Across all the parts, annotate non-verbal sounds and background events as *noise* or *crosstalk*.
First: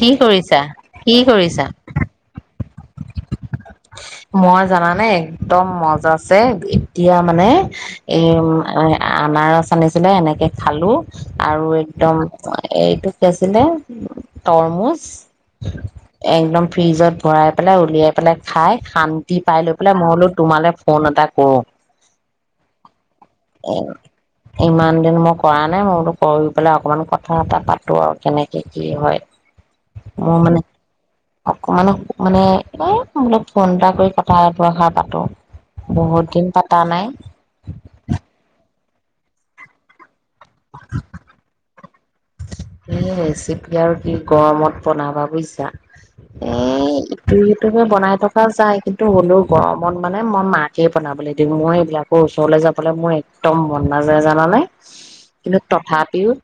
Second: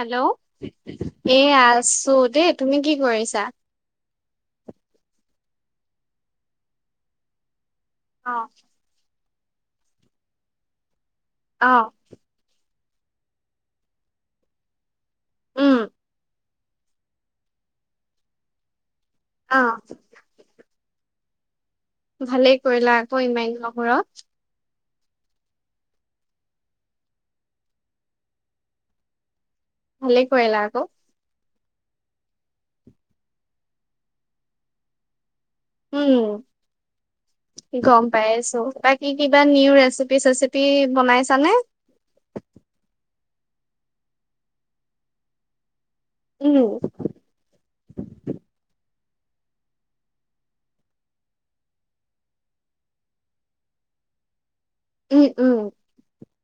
কি কৰিছা? কি এ কৰিছা? আছুদপ তুমি কি কৰিছা মই জানানে একদম মজা আছে এতিয়া মানে এ অ', আনাৰস আনিছিলে এনেকৈ খালোঁ আৰু অ', একদম এইটো কি আছিলে তৰমুজ উম, একদম ফ্ৰিজত ভৰাই পেলাই উলিয়াই পেলাই খাই শান্তি পাই লৈ অ', পেলাই মই হ'লো তোমালে ফোন এটা কৰো ভালেই কৰিলা আকৌ ইমান এ নহুৰ ইমান মই কৰা নাই মইতো কৰি পেলাই অকনমান কথা এটা পাতো আৰু কেনেকে কি হয় ভালে মোৰ কয়লা মানে আকৌ অকমান মানে এ মল ফোন এটা কৰি কথা এটোষাৰ পাতো উম, বহুত দিন পতা নাই কি কিবা নিউ ৰেচিপি চেচিপি বনাইছানে এই ৰেচিপি আৰু কি গৰমত বনাবা বুজিছা উম, এ ইটো সিটো বনাই থকা যায় কিন্তু টো হ'লো গৰমত মানে মই মাকে বনাবলৈ দিম মই এইবিলাকৰ ওচৰলৈ যাবলৈ মোৰ একদম মন নাযায় জানানে উম, উম, কিন্তু তথাপিও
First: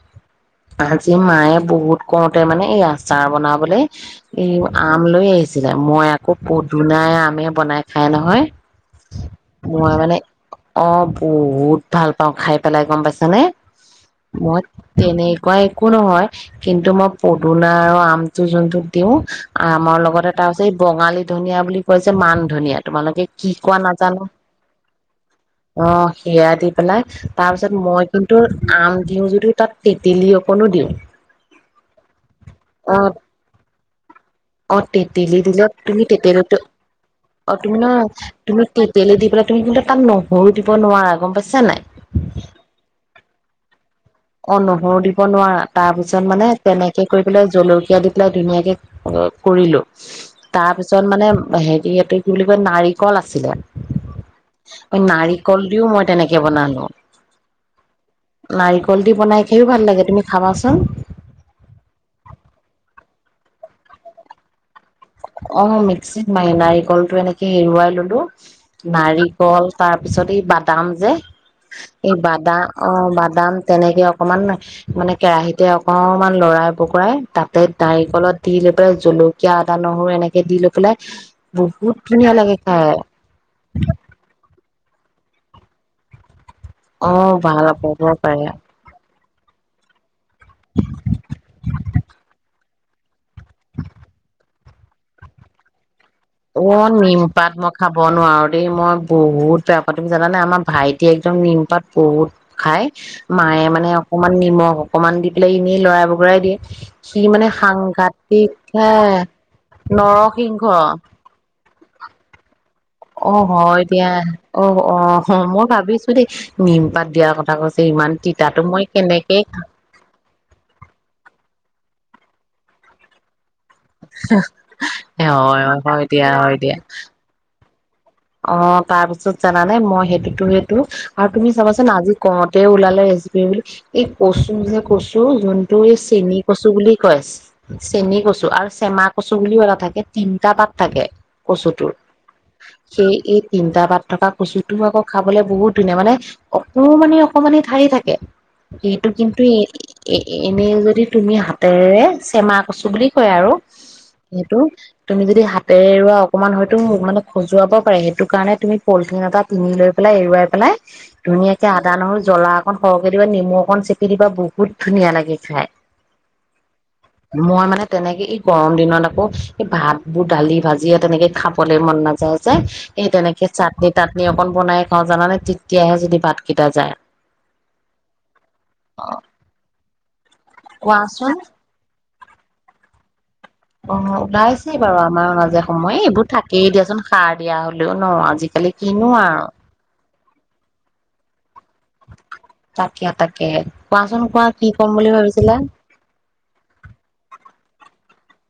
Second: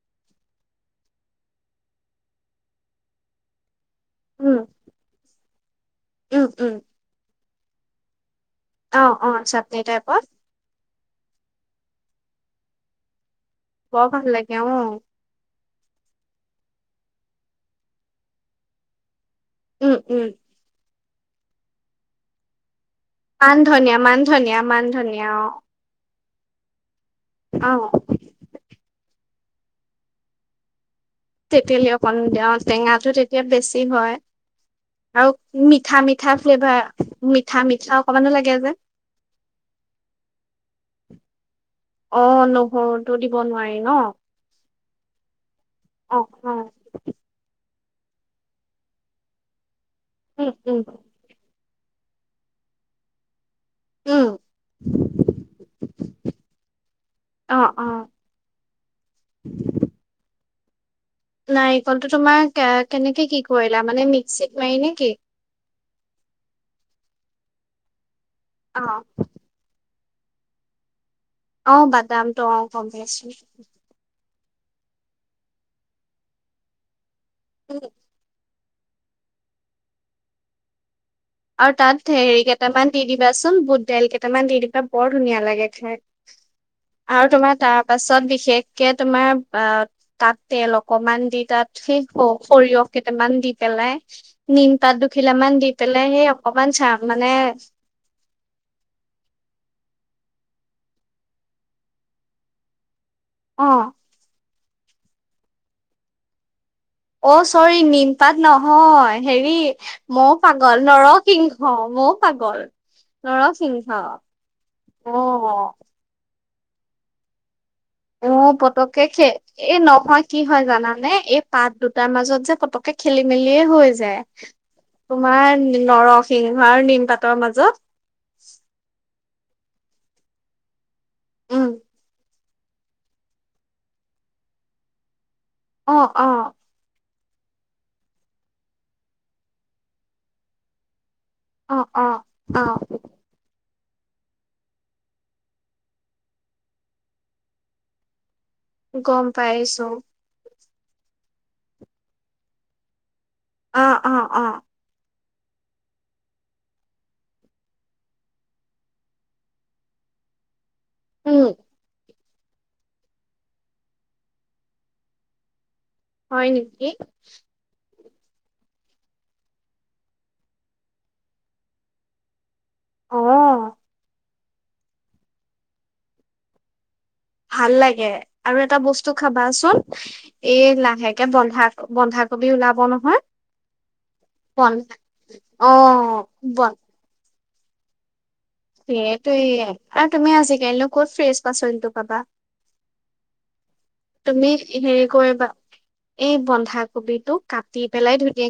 আজি মায়ে বহুত কওঁতে মানে এই আচাৰ বনাবলৈ এই উম, আমল আহ মই আকৌ উম, উম, পদুনাই আমে বনাই খাই নহয় অ' অ' চাটনি মই মানে টাইপৰ অ' বহুত ভাল পাওঁ খাই পেলাই গম পাইছ নে বৰ ভাল লাগে মই অ', তেনে, নো একো নহয় কিন্তু মই পদুনা আৰু আমটো যোনটো দিওঁ উম, আমাৰ উম, লগতে তটাছে এই বঙালী, ধনীয়া বুলি কৈছে মান ধনিয়াত মান ধনিয়া মান ধনিয় মান ধনিয় অ' সেয়া দি পেলাই, তাৰ পিছত অ', মই কিন্তু আম উ যদি তাত তেলি অকণো দিওঁ তেতেলি অকণ দিয় অ টেঙাটো তেতিয়া বেছি হয় অ' আৰু তেতেলী দিলে মিঠা তুমি মিঠা তেতেলীতো ফ্লেভাৰ অ মিঠা তুমি ন মিঠা অকমানো লাগে তুমি যে তেতেলি দি পেলাই তুমি কিন্তু তাত নহৰু দিব নোৱাৰা গম পাইছা নাই অ নহৰুটো দিব নোৱাৰি ন অ নহৰু দিব নোৱাৰা তাৰ পিছত মানে অ তেনেকে কৰি পেলাই জলক এয়াত এতিয়া ধুনীয়া কে কৰিলোঁ উম উম তাৰপিছত মানে হেৰি ত কি বুলি কয় নাৰিকল আছিলে উম নাৰিকল দিও মই তেনেকে বনালো অ অ নাৰিক কল দি বনাই খাইও ভাল লাগে তুমি খাবাচোন চ নাৰিকলটো তোমাৰ কেনেকে কি কৰিলা মানে মিক্সিত মাৰি নে কি অ' মিক্সিত মি নাৰিকলটো এনেকে এৰুৱাই ললো অ নাৰিকল তাৰ তাৰপিছত সি বাদাম যে অ এই বাদামটো বাদাম গম অ পাইছো বাদাম তেনেকে অকমান মানে কেৰাহিতে অকমান লৰাই বকৰাই তাতে উম, নাৰিকলত তি জলকীয়া আদা নহৰু অ' এনেকে দি লৈ পেলাই আৰু বহুত তাত ধুনীয়া হেৰি লাগে খাই কেইটামান দি দিবাচোন বুট দাইল কেইটামান দি দিবা। বৰ ধুনীয়া লাগে খ অ আৰু তোমাৰ ভাল তাৰ পাব পাছত পাৰে বিশেষকে তোমাৰ বা তাত তেল অকমান দি তাত শেষ হ সৰিয়হ কেই ামান দি পেলাই নিম পাত দুখিলা মান দি পেল অ নিমপাত মই খাব নোৱাৰো দেই মই বহুত বে স জানানে আমাৰ ভাইটিয়ে একদম নিমপাত বহুত খায়। মাৰে অ মানে অকমান নিমখ। অকনমান দি পেলাই এনেই লৰাই বগৰাই দিয়ে সি অ মানে চৰি নিমপাত সাংঘাতিক হে নহয় হেৰি ময়ো নৰসিংহ পাগল নৰক কিংহ মোৰ পাগল। অ হয় নৰসিংহ দিয়া অ আহ মই ভাবিছো দেই মিম পাত দিয়াৰ কথা কৈছে ইমান উ তিতাতো মই পতককে খে কেনেকে এই নহয়। কি হয় জানে এই পাত দুটাৰ মাজত যে পতকে খেলি মেলি স হৈ যায় হয়, তোমাৰ হয়, হয় দিয়া হয় নৰসিংহ দিয়া আৰু নিম পাতৰ মাজত অ তাৰপিছত জানানে মই সেইটোতো সটো আৰু তুমি উম চাবাচোন আজি কত লাল এছ ক ক টো যোনটো অ এই অ চেনি কচু বুলি কয়। কয় চেনি কচু আৰু চেমা কচু বুলিও এটা থাকে তিনটা পাত থাকে। অ কচুটোৰ অ অ সেই এই তিনিটা পাত থকা কচুটোও আকৌ খাবলৈ বহুত ধুনীয়া মানে অকণমানি অকমানি ঠাৰি থাকে এইটো গম কিন্তু এই পাইছো এ এনেই যদি তুমি হাতেৰে চেমা কছো বুলি, হয় আৰু অ অ অ সিটো তুমি যদি হাতেৰে এৰুৱা অকমান হয়তো মানে খোজ। যাব পাৰে সেইটো কাৰণে তুমি পলিথিন এটা পিঙি লৈ পেলাই এৰুৱাই পেলাই, উম ধুনীয়াকে আদা নহয় জ্বলা অকন সৰহকে দিবা নেমু অকণ চেপি দিবা বহুত ধুনীয়া লাগে খাই। হয় নেকি? মই মানে তেনেকে এই গৰম দিনত আকৌ এই ভাত বোৰ দালি ভাজি তেনেকে খাবলে মন নাযায় এই অ তেনেকে চাটনি তাটনি, অকন বনাই খাওঁ জানানে তেতিয়াহে যদি ভাতকেইটা যায়, ভাল লাগে আৰু এটা বস্তু খাবাচোন, উ এই লাহেকে কোৱাচোন বন্ধা বন্ধাকবি ওলাব নহয় অ ওলাইছেই বাৰু আমাৰ বন্ধা অ ব বিয়া হ'লেও ন আজি সেইটো তুমি আজিকালিনো ক'ত ফ্ৰেচ পাচলিটো পাবা তাকিয় তাকে, কোৱাচোন কোৱা তুমি কি ক'ম হেৰি বুলি কৰিবা ভাবিছিলা এই বন্ধাকবিটো কাটি পেলাই ধুৰি এ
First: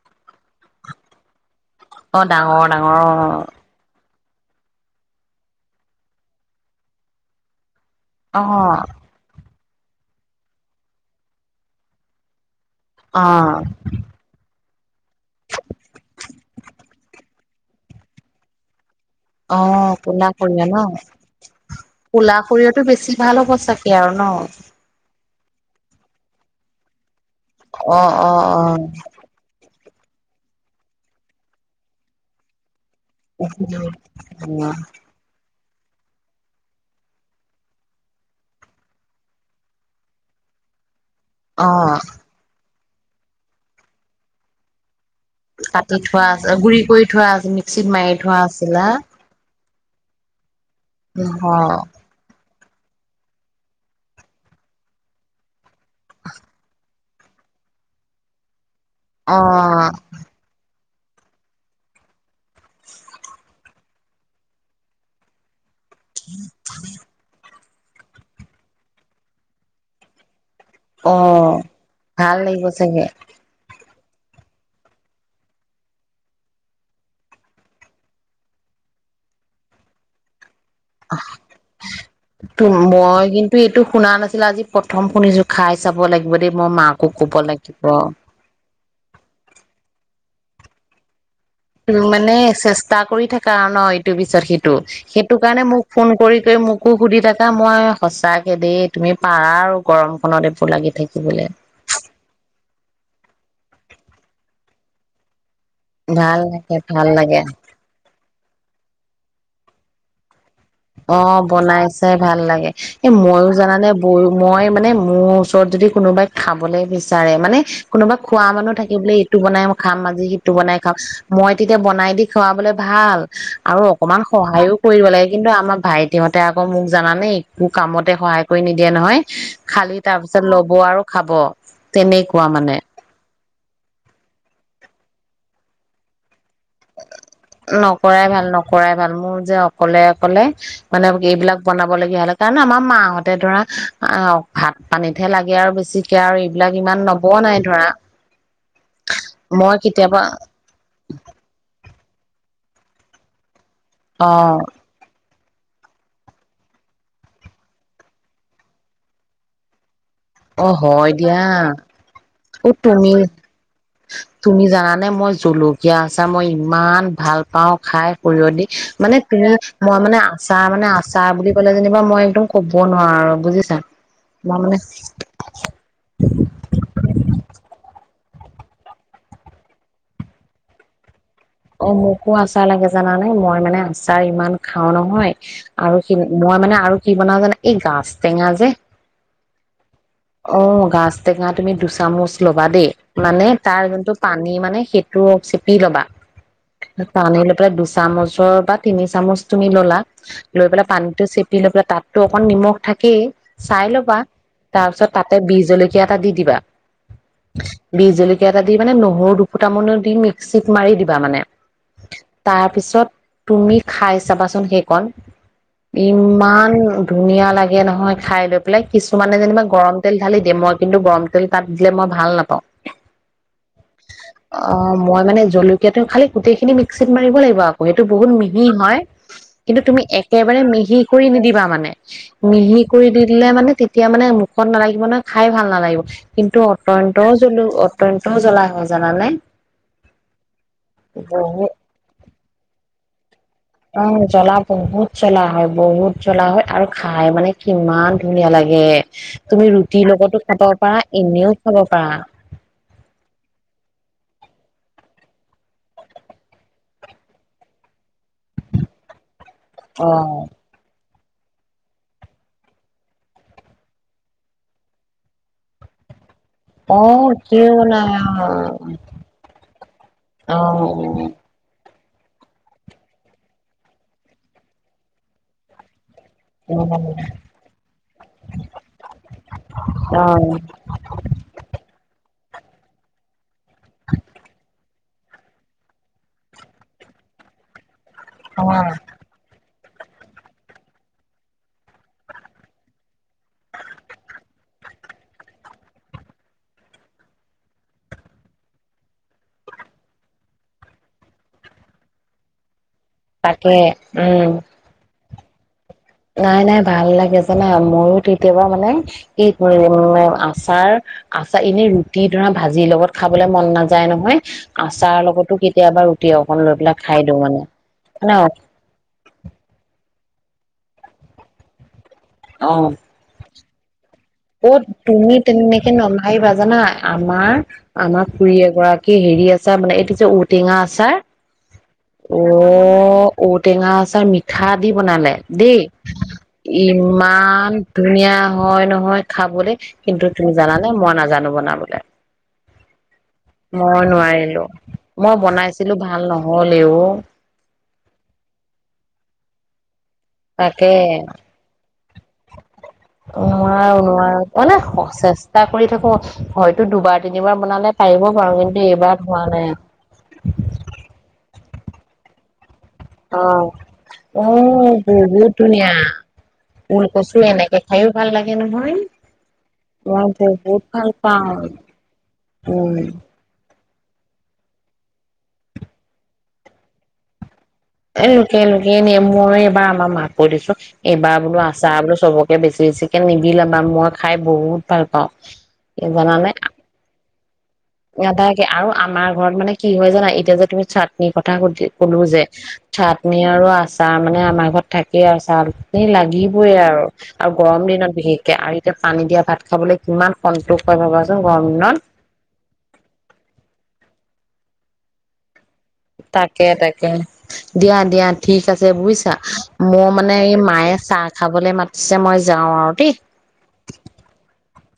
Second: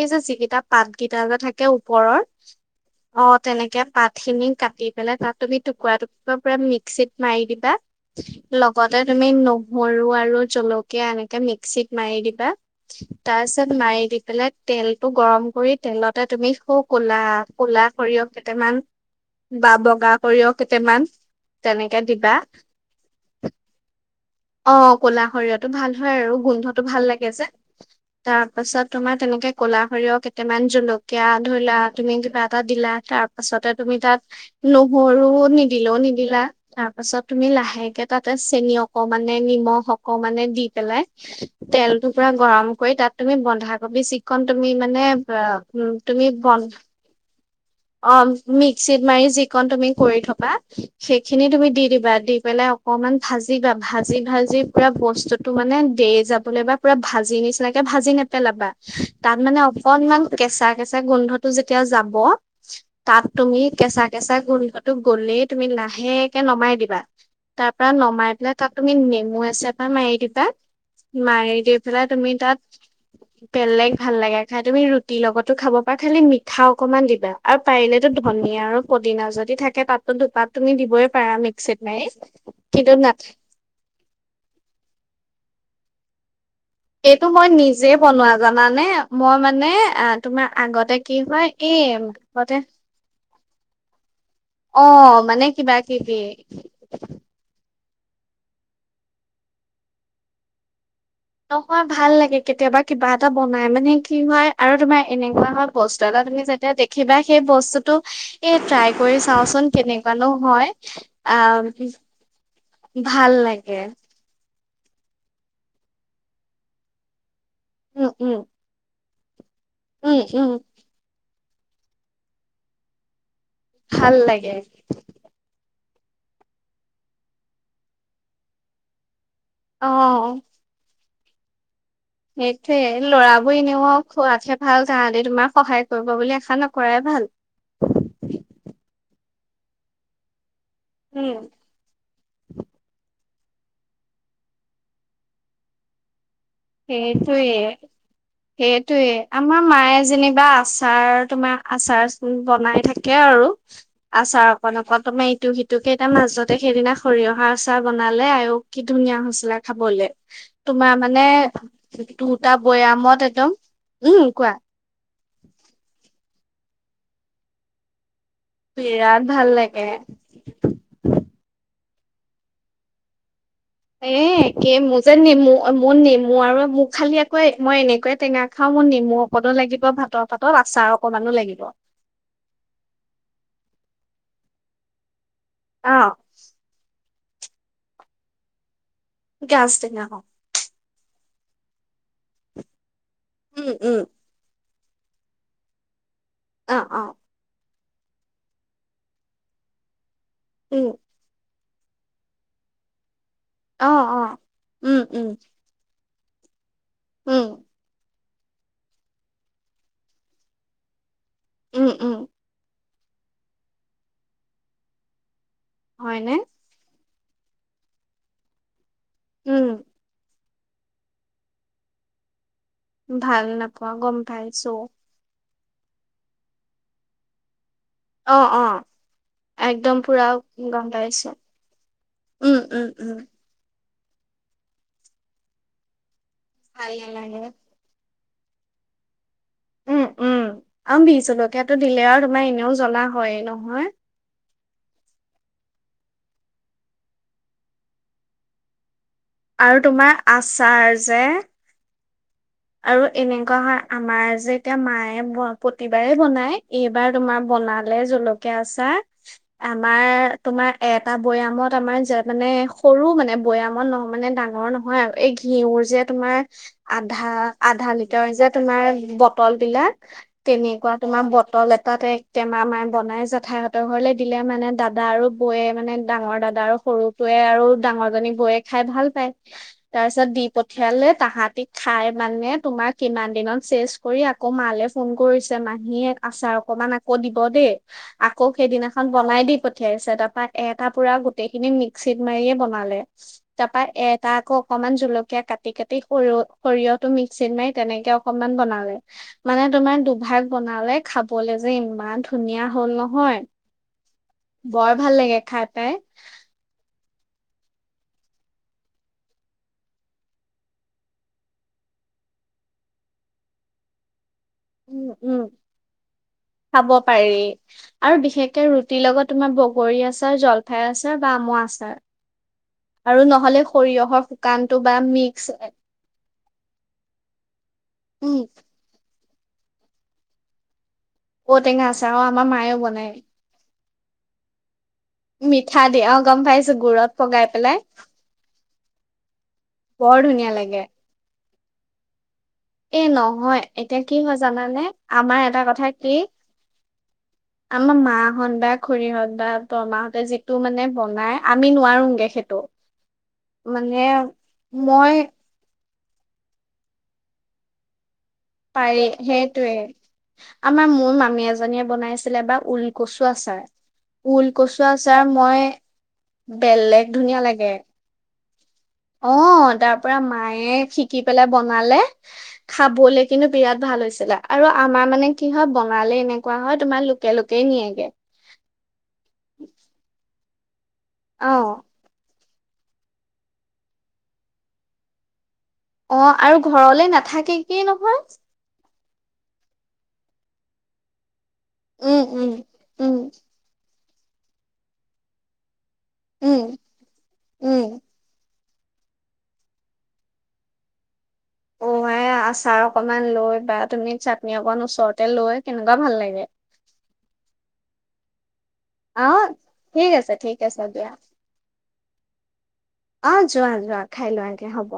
এই যে যিকেইটা পাত কেইটা যে থাকে। ওপৰৰ অ ডাঙৰ ডাঙৰ অ' তেনেকে পাত খিনি কাটি পেলাই তাত তুমি টুকুৰা টুকুৰা পুৰা মিক্সিত মাৰি দিবা অ লগতে তুমি নো! সৰু আৰু জলকীয়া এনেকে মিক্সিত মাৰি দিবা অ তাৰছত মাৰ দি পেলাক তেলটো গৰম কৰি তেলতে তুমি সু কলা কলা সৰিয়হ কেইটামান বা অ' বগা কোলা সৰিয়হ সৰিয় কেইটামান ন তেনেকে দিবা। কোলা সৰিয়টো বেছি ভাল হ'ব চাগে আৰু ন অ' কলা শৰিয়হটো ভাল হয় আৰু গোন্ধটো ভাল লাগে আছে অ তাৰ পাছত তোমাৰ তেনেকে ক'লা সৰিয়হ কেইটামান জলকীয়া ধৰিলা তুমি কিবা এটা দিলা তাৰ পাছতে তুমি তাত অ নহৰু নি দিলেও নিদিলা তাৰ পাছত তুমি লাহেকে তাতে চেনি অকণ অকমানে নিমখ অকমানে দি পেলাই অ তেলটো পুৰা গৰম কৰি তাত তুমি বন্ধাকবি চিকন তুমি মানে উম কাটি তুমি থোৱাছে বন গুৰি কৰি থোৱা আ অ মিক্সিত মাৰি যিকণ তুমি কৰি থবা সেইখিনি অ তুমি দি দিবা দি পেলাই অকনমান ভাজিবা ভাজি ভাজি পুৰা বস্তুটো মানে দেই যাবলৈ বা, পুৰা ভাজি নিচিনাকে ভাজি নেপেলাবা, তাত অ মানে অকনমান কেঁচা কেঁচা গোন্ধটো যেতিয়া যাব তাত তুমি কেঁচা কেঁচা গোন্ধটো গ'লেই তুমি লাহ সেকে নমাই দিবা তাৰ পৰা নমাই পেলাই তাত তুমি নেমু এছেপা মাৰি দিবা অ মাৰি দি পেলাই তুমি ভাল তাত লাগিব চাগে বেলেগ ভাল লাগে খাই তুমি ৰুটিৰ লগতো খাব পাৰা খালি মিঠা অকনমান দিবা আৰু পাৰিলেতো ধনিয় আৰু পদিনা যদি থাকে তাতো ধোপাত। তু কিন্তু না মই কিন্তু এইটো শুনা নাছিলো আজি প্ৰথম শুনিছো খাই চাব লাগিব দে এইটো মই নিজে বনোৱা জানানে মই মানে আহ তোমাৰ আগতে কি হয় এই মানে আগতে চেষ্টা কৰি থাকা ন ইটোৰ পিছত সিটো অ সেইটো মানে কাৰণে কিবা মোক ফোন কিবি কৰি কৰি মোকো সুধি থাকা মই সঁচাকে দেই তুমি পাৰা আৰু গৰমখনত এইবোৰ লাগি থাকি নহয় ভাল লাগে কেতিয়াবা কিবা এটা বনাই মানে কি হয় আৰু তোমাৰ এনেকুৱা হক বস্তু এটা ভাল তুমি যেতিয়া লাগে ভাল দেখিবা লাগে সেই বস্তুতটো এই ট্ৰাই কৰি চাওচোন কেনেকুৱানো হয় অ আহ বনাই চাই ভাল লাগে এ ভাল মইয়ো লাগে জানানে বৰ মই মানে মোৰ ওচৰত যদি কোনোবাই খাবলে বিচাৰে মানে উম কোনোবা উম খোৱা মানুহ থাকিবলৈ। সটো বনাই খাম উম, আজি উম, সিটো বনাই খাম। মই তেতিয়া বনাই দি খুৱাবলে ভাল আৰু ভাল অকমান লাগে। সহায়ও কৰিব লাগে আমাৰ ভাই তহঁতে আকৌ মোক জানে একো কামতে সহায় কৰি নিদিয়ে নহয়। খালি তাৰ পিছত ল'ব আৰু খাব তেনেকুৱা মানে এইটোৱে ল'ৰা নিওঁ আে ভাল গাহতে তোমাক সহায় কৰিব বুলি আহিলো নকৰাই ভাল নকৰাই ভাল ম যে অকলে অকলে মানে উম, এইবিলাক বনাব লগগীয়া হ'লে কাৰণ আমাৰ মাহঁত তাতে ধৰা ভাত আ পানীতহে লাগে আৰু বেছিকে আৰু এই সেইটয়ে সেইটোয়ে আমাৰ মই মায়ে কেতিয়াবা যেনিবা আচাৰ তোমাৰ আচাৰ বনাই থাকে আৰু অ আছা অকন অকন তুমি স সিটোক কেইটাৰ মাজতে সেইদিনা সৰিয়হা আচাৰ বনালে আও কি ধুনীয়া হৈছিলে খাবলৈ অ হয় দিয়া দুটা অ তুমি বৈয়ামত একদম উম কোৱা তুমি জানানে মই জলকীয়া আ মই ইমান ভাল পাওঁ খাই কৰিব দি মানে বিৰাট ভাল তুমি লাগে। মই মানে আচাৰ মানে আচাৰ বুলি ক'লে যেনিবা মই একদম ক'ব নোৱাৰো বুজিছ এ একে মোৰ যে নেমু মোৰ নেমু আৰু মোৰ খালি আকৌ মই এনেকুৱাই টেঙা খাও মোৰ নিমু অকনো লাগিব ভাতৰ পাতত আচাৰ অকনমানো লাগিব অ মোকো আচাৰ লাগে জানা নে মই মানে আচাৰ ইমান খাওঁ নহয় আৰু আহ স মই মানে আৰু কি বনাও জানা এই গাছ টেঙা যে গাজটৈঙা অ গছ ঔ টেঙা তুমি দুচামুচ ল'বা দেই মানে উম তাৰ উম যোনটো পানী মানে সেই তটো চিপি ল'বা অ অ তানেিল প দুচ চামুচৰ বা তিনি চামুচ তুমি ল'লা লৈ পেলাই উম পানীতটো চেপ দি লৈ পেলাই তাততো অকণ নিমখ থাকেই চাই অ ল পা অ তাৰ উম পিছত উম তাতে বজলৈ এটা দি দিবা উম বিজেল টা দি মানে নহৰু দুফুটামানো দি মিক্সিত মাৰি দিবা মানে উম উম তাৰপিছত তুমি খাই চাবাচোন সেইকণ ই হয়নে মান ধুনীয়া লাগে নহয় খাই লৈ পেলাই কিছুমানে যেনিবা উম তেল ঢালি দিয়ে মই কিন্তু গৰম তেল তাত দিলে মই ভাল নাপাওঁ। ভাল নাপোৱা গম পাইছো। জলকীয়াাতটো খালি গোটেইখিনি মিক্সিত মাৰিব লাগিব আ সেইটো বহুত অ অ মিহি হয় কিন্তু একদম তুমি পুৰা একেবাৰে গম মিহি কৰি পাইছো নিদিবা মানে উম মিহি উম কৰি উম দি‌দিলে মানে তেতিয়া মানে সখত নালাগিব নহয় খাই ভাল নালাগিব কিন্তু ভাল অতন্ত নালাগে জ নটোও জ্বলা হয় জানানে। উম উম আৰু বি বহুত জলকীয়াাতটো দিলে আৰু তোমাৰ এনেও জ্বলা হয় ন'। উম জলাপ বহুত জ্বলা হয় বহুত জ্বলা হয় আৰু খাই মানে কিমান ধুনীয়া লাগে তুমি আৰু ৰুটিৰ তোমাৰ লগতো খাব আচাৰ পাৰা যে এনেও খাব পাৰা। আৰু এনেকুৱা হয় আমাৰ যে এতিয়া মায়ে প্ৰতিবাৰে বনায় এইবাৰ তোমাৰ বনালে জলক থিকে আছা আমাৰ অ', তোমাৰ এপ তটা বৈয়ামত আমাৰ যে মানে সৰু মানে বৈয়ামত নহ মানে ডাঙৰ নহয় আৰু এই ঘিউুৰ যে তোমাৰ অ আধা কিয় আধা নাই লিটাৰ যে তোমাৰ বটল বিলাক অ', তেনেকুৱা তোমাৰ অ'। বটল এ তাতে এক টেমা মাই বনাই জেঠাইহঁতৰ ঘৰলে দিলে মানে দাদা আৰু বৌয়ে মানে, ডাঙৰ দাদা আৰু সৰুটোৱে আৰু ডাঙৰ জনীক বৈয়ে খাই ভাল পায় তাৰ পিছত দি অ', পঠিয়ালে তাহাতিক খাই, মানে তোমাৰ কিমান দিনত, চেচ কৰি আকৌ মালে ফোন কৰিছে মাহীয়েক আচাৰ অকমান আকৌ দিব দেই, আকৌ অ', সেইদিনাখন বনাই দি প পঠিয়াইছে তাৰপা এটা পুৰা গোটেই খিনি মিক্সিত মাৰিয়ে বনালে তাৰ পৰা এটা আকৌ অকনমান জলকীয়া কাটি কাটি সৰিয় সৰিয়ত, মিক্সিত মাৰি তেনেকে অকনমান বনালে মানে তোমাৰ দুভাগ বনালে খাবলে যে ইমান ধুনীয়া হ'ল নহ তাকে উম, লাগে খাই পাই, নাই নাই ভাল লাগে জানা মইয়ো কেতিয়াবা মানে এই আচাৰ আচাৰ এনে ৰুটি ধৰা ভাজিৰ লগত খাবলৈ মন নাযায় নহয়। উ আচাৰ উম লগতো কেতিয়াবা ৰুটি অকন লৈ খাব পেলাই খাই পাৰি দিওঁ মানে। আৰু ন বিশেষকে ৰুটিৰ লগত তোমাৰ বগৰী আচাৰ জল ঠাইৰ আছে বা আম আচাৰ অ'। আৰু নহ'লে, সৰিয়হৰ, অ শুকানটো বা তুমি মিক্স তেনেকে নাভাবিবা জানা আমাৰ আমাৰ উম, খোৰী এগৰাকী হেৰি আছে মানে এইটো যে ঔটেঙা। ছাৰ ঔটেঙা আচাৰ অ' ঔ আমাৰ মায়েও বনায়। ঔ টেঙা। তাৰ পিছত মিঠা। আ বনালে দেই মিঠা দিয়ে অ' গম পাইছো গুড়ত পগাই ইমান পেলাই ধুনীয়া হয় নহয়। বুলি বৰ কিন্তু তুমি ধুনীয়া জানে লাগে। মই নাজানো। জানো বনাবলৈ। এ নহয় এতিয়া কি হয় নোৱাৰিলো জানানে মই আমাৰ এটা কথা বনাইছিলো কি ভাল নহ'লে অ' আমাৰ মাহত বা খুৰীহত বা তমাক যিটো মানে তাকে বনাই আমি নোৱাৰোগে সেইটো নোৱাৰো মানে নোৱাৰো মানে মই চেষ্টা কৰি থাকো হয়তো দুবাৰ তিনিবাৰ বনালে পাৰিব পাৰো কিন্তু পাৰি এইবাৰ হোৱা নাই সেইটোৱে আমাৰ মোৰ মামী এজনীয়ে বনাইছিলে বা উৰি অ আহ আচাৰ বহুত মই ধুনীয়া বেলেগ উলকচু ধুনীয়া লাগে এনেকে খাইও ভাল লাগে নহয়। অ তাৰ পৰা মই মায়ে বহুত ভাল শিকি পেলাই পাওঁ বনালে উম, খাবলৈ কিন্তু বিৰাট ভাল হৈছিলে আৰু আমাৰ মানে কি হয় বঙালী এনেকুৱা হয় তোমাৰ লোকেল এ লোকে লোকে নেমুৱে এইবাৰ আমাৰ মাত কৈ দিছো এইবাৰ অ বোলো আছা বোলো চবক বেছি বেছিকে নিবিলাবা মই খাই বহুত ভাল পাওঁ। অ আৰু ঘৰলে নাথাকেই এটাইকে তাকে আৰু আমাৰ ঘৰত মানে কি হয় জানা এতিয়া যে তুমি চাটনি কথা সুধি উম কলো যে উম উম চাটনি আৰু আছে। চাহ মানে আমাৰ ঘৰত থাকেই আৰু চাল এ উম লাগিবই আৰু আৰু উম গৰম দিনত বিশেষকে। এতিয়া পানী দিয়া ভাত খাবলৈ কিমান সন্তোষ হয় ভাবা তো গৰম অ ন। আই আচাৰ অকমান লৈ বা তুমি চাটনি অকন ওচৰতে লৈ কেনেকুৱা ভাল লাগে তাকে তাকে দিয়া *unintelligible* ঠিক আছে অ বুজিছা মোৰ ঠিক আছে মানে এই ঠিক আছে মায়ে দিয়া চাহ খাবলৈ মাতিছে মই যাওঁ আৰু দেই। অ', যোৱা যোৱা খাই লোৱাগে হ'ব।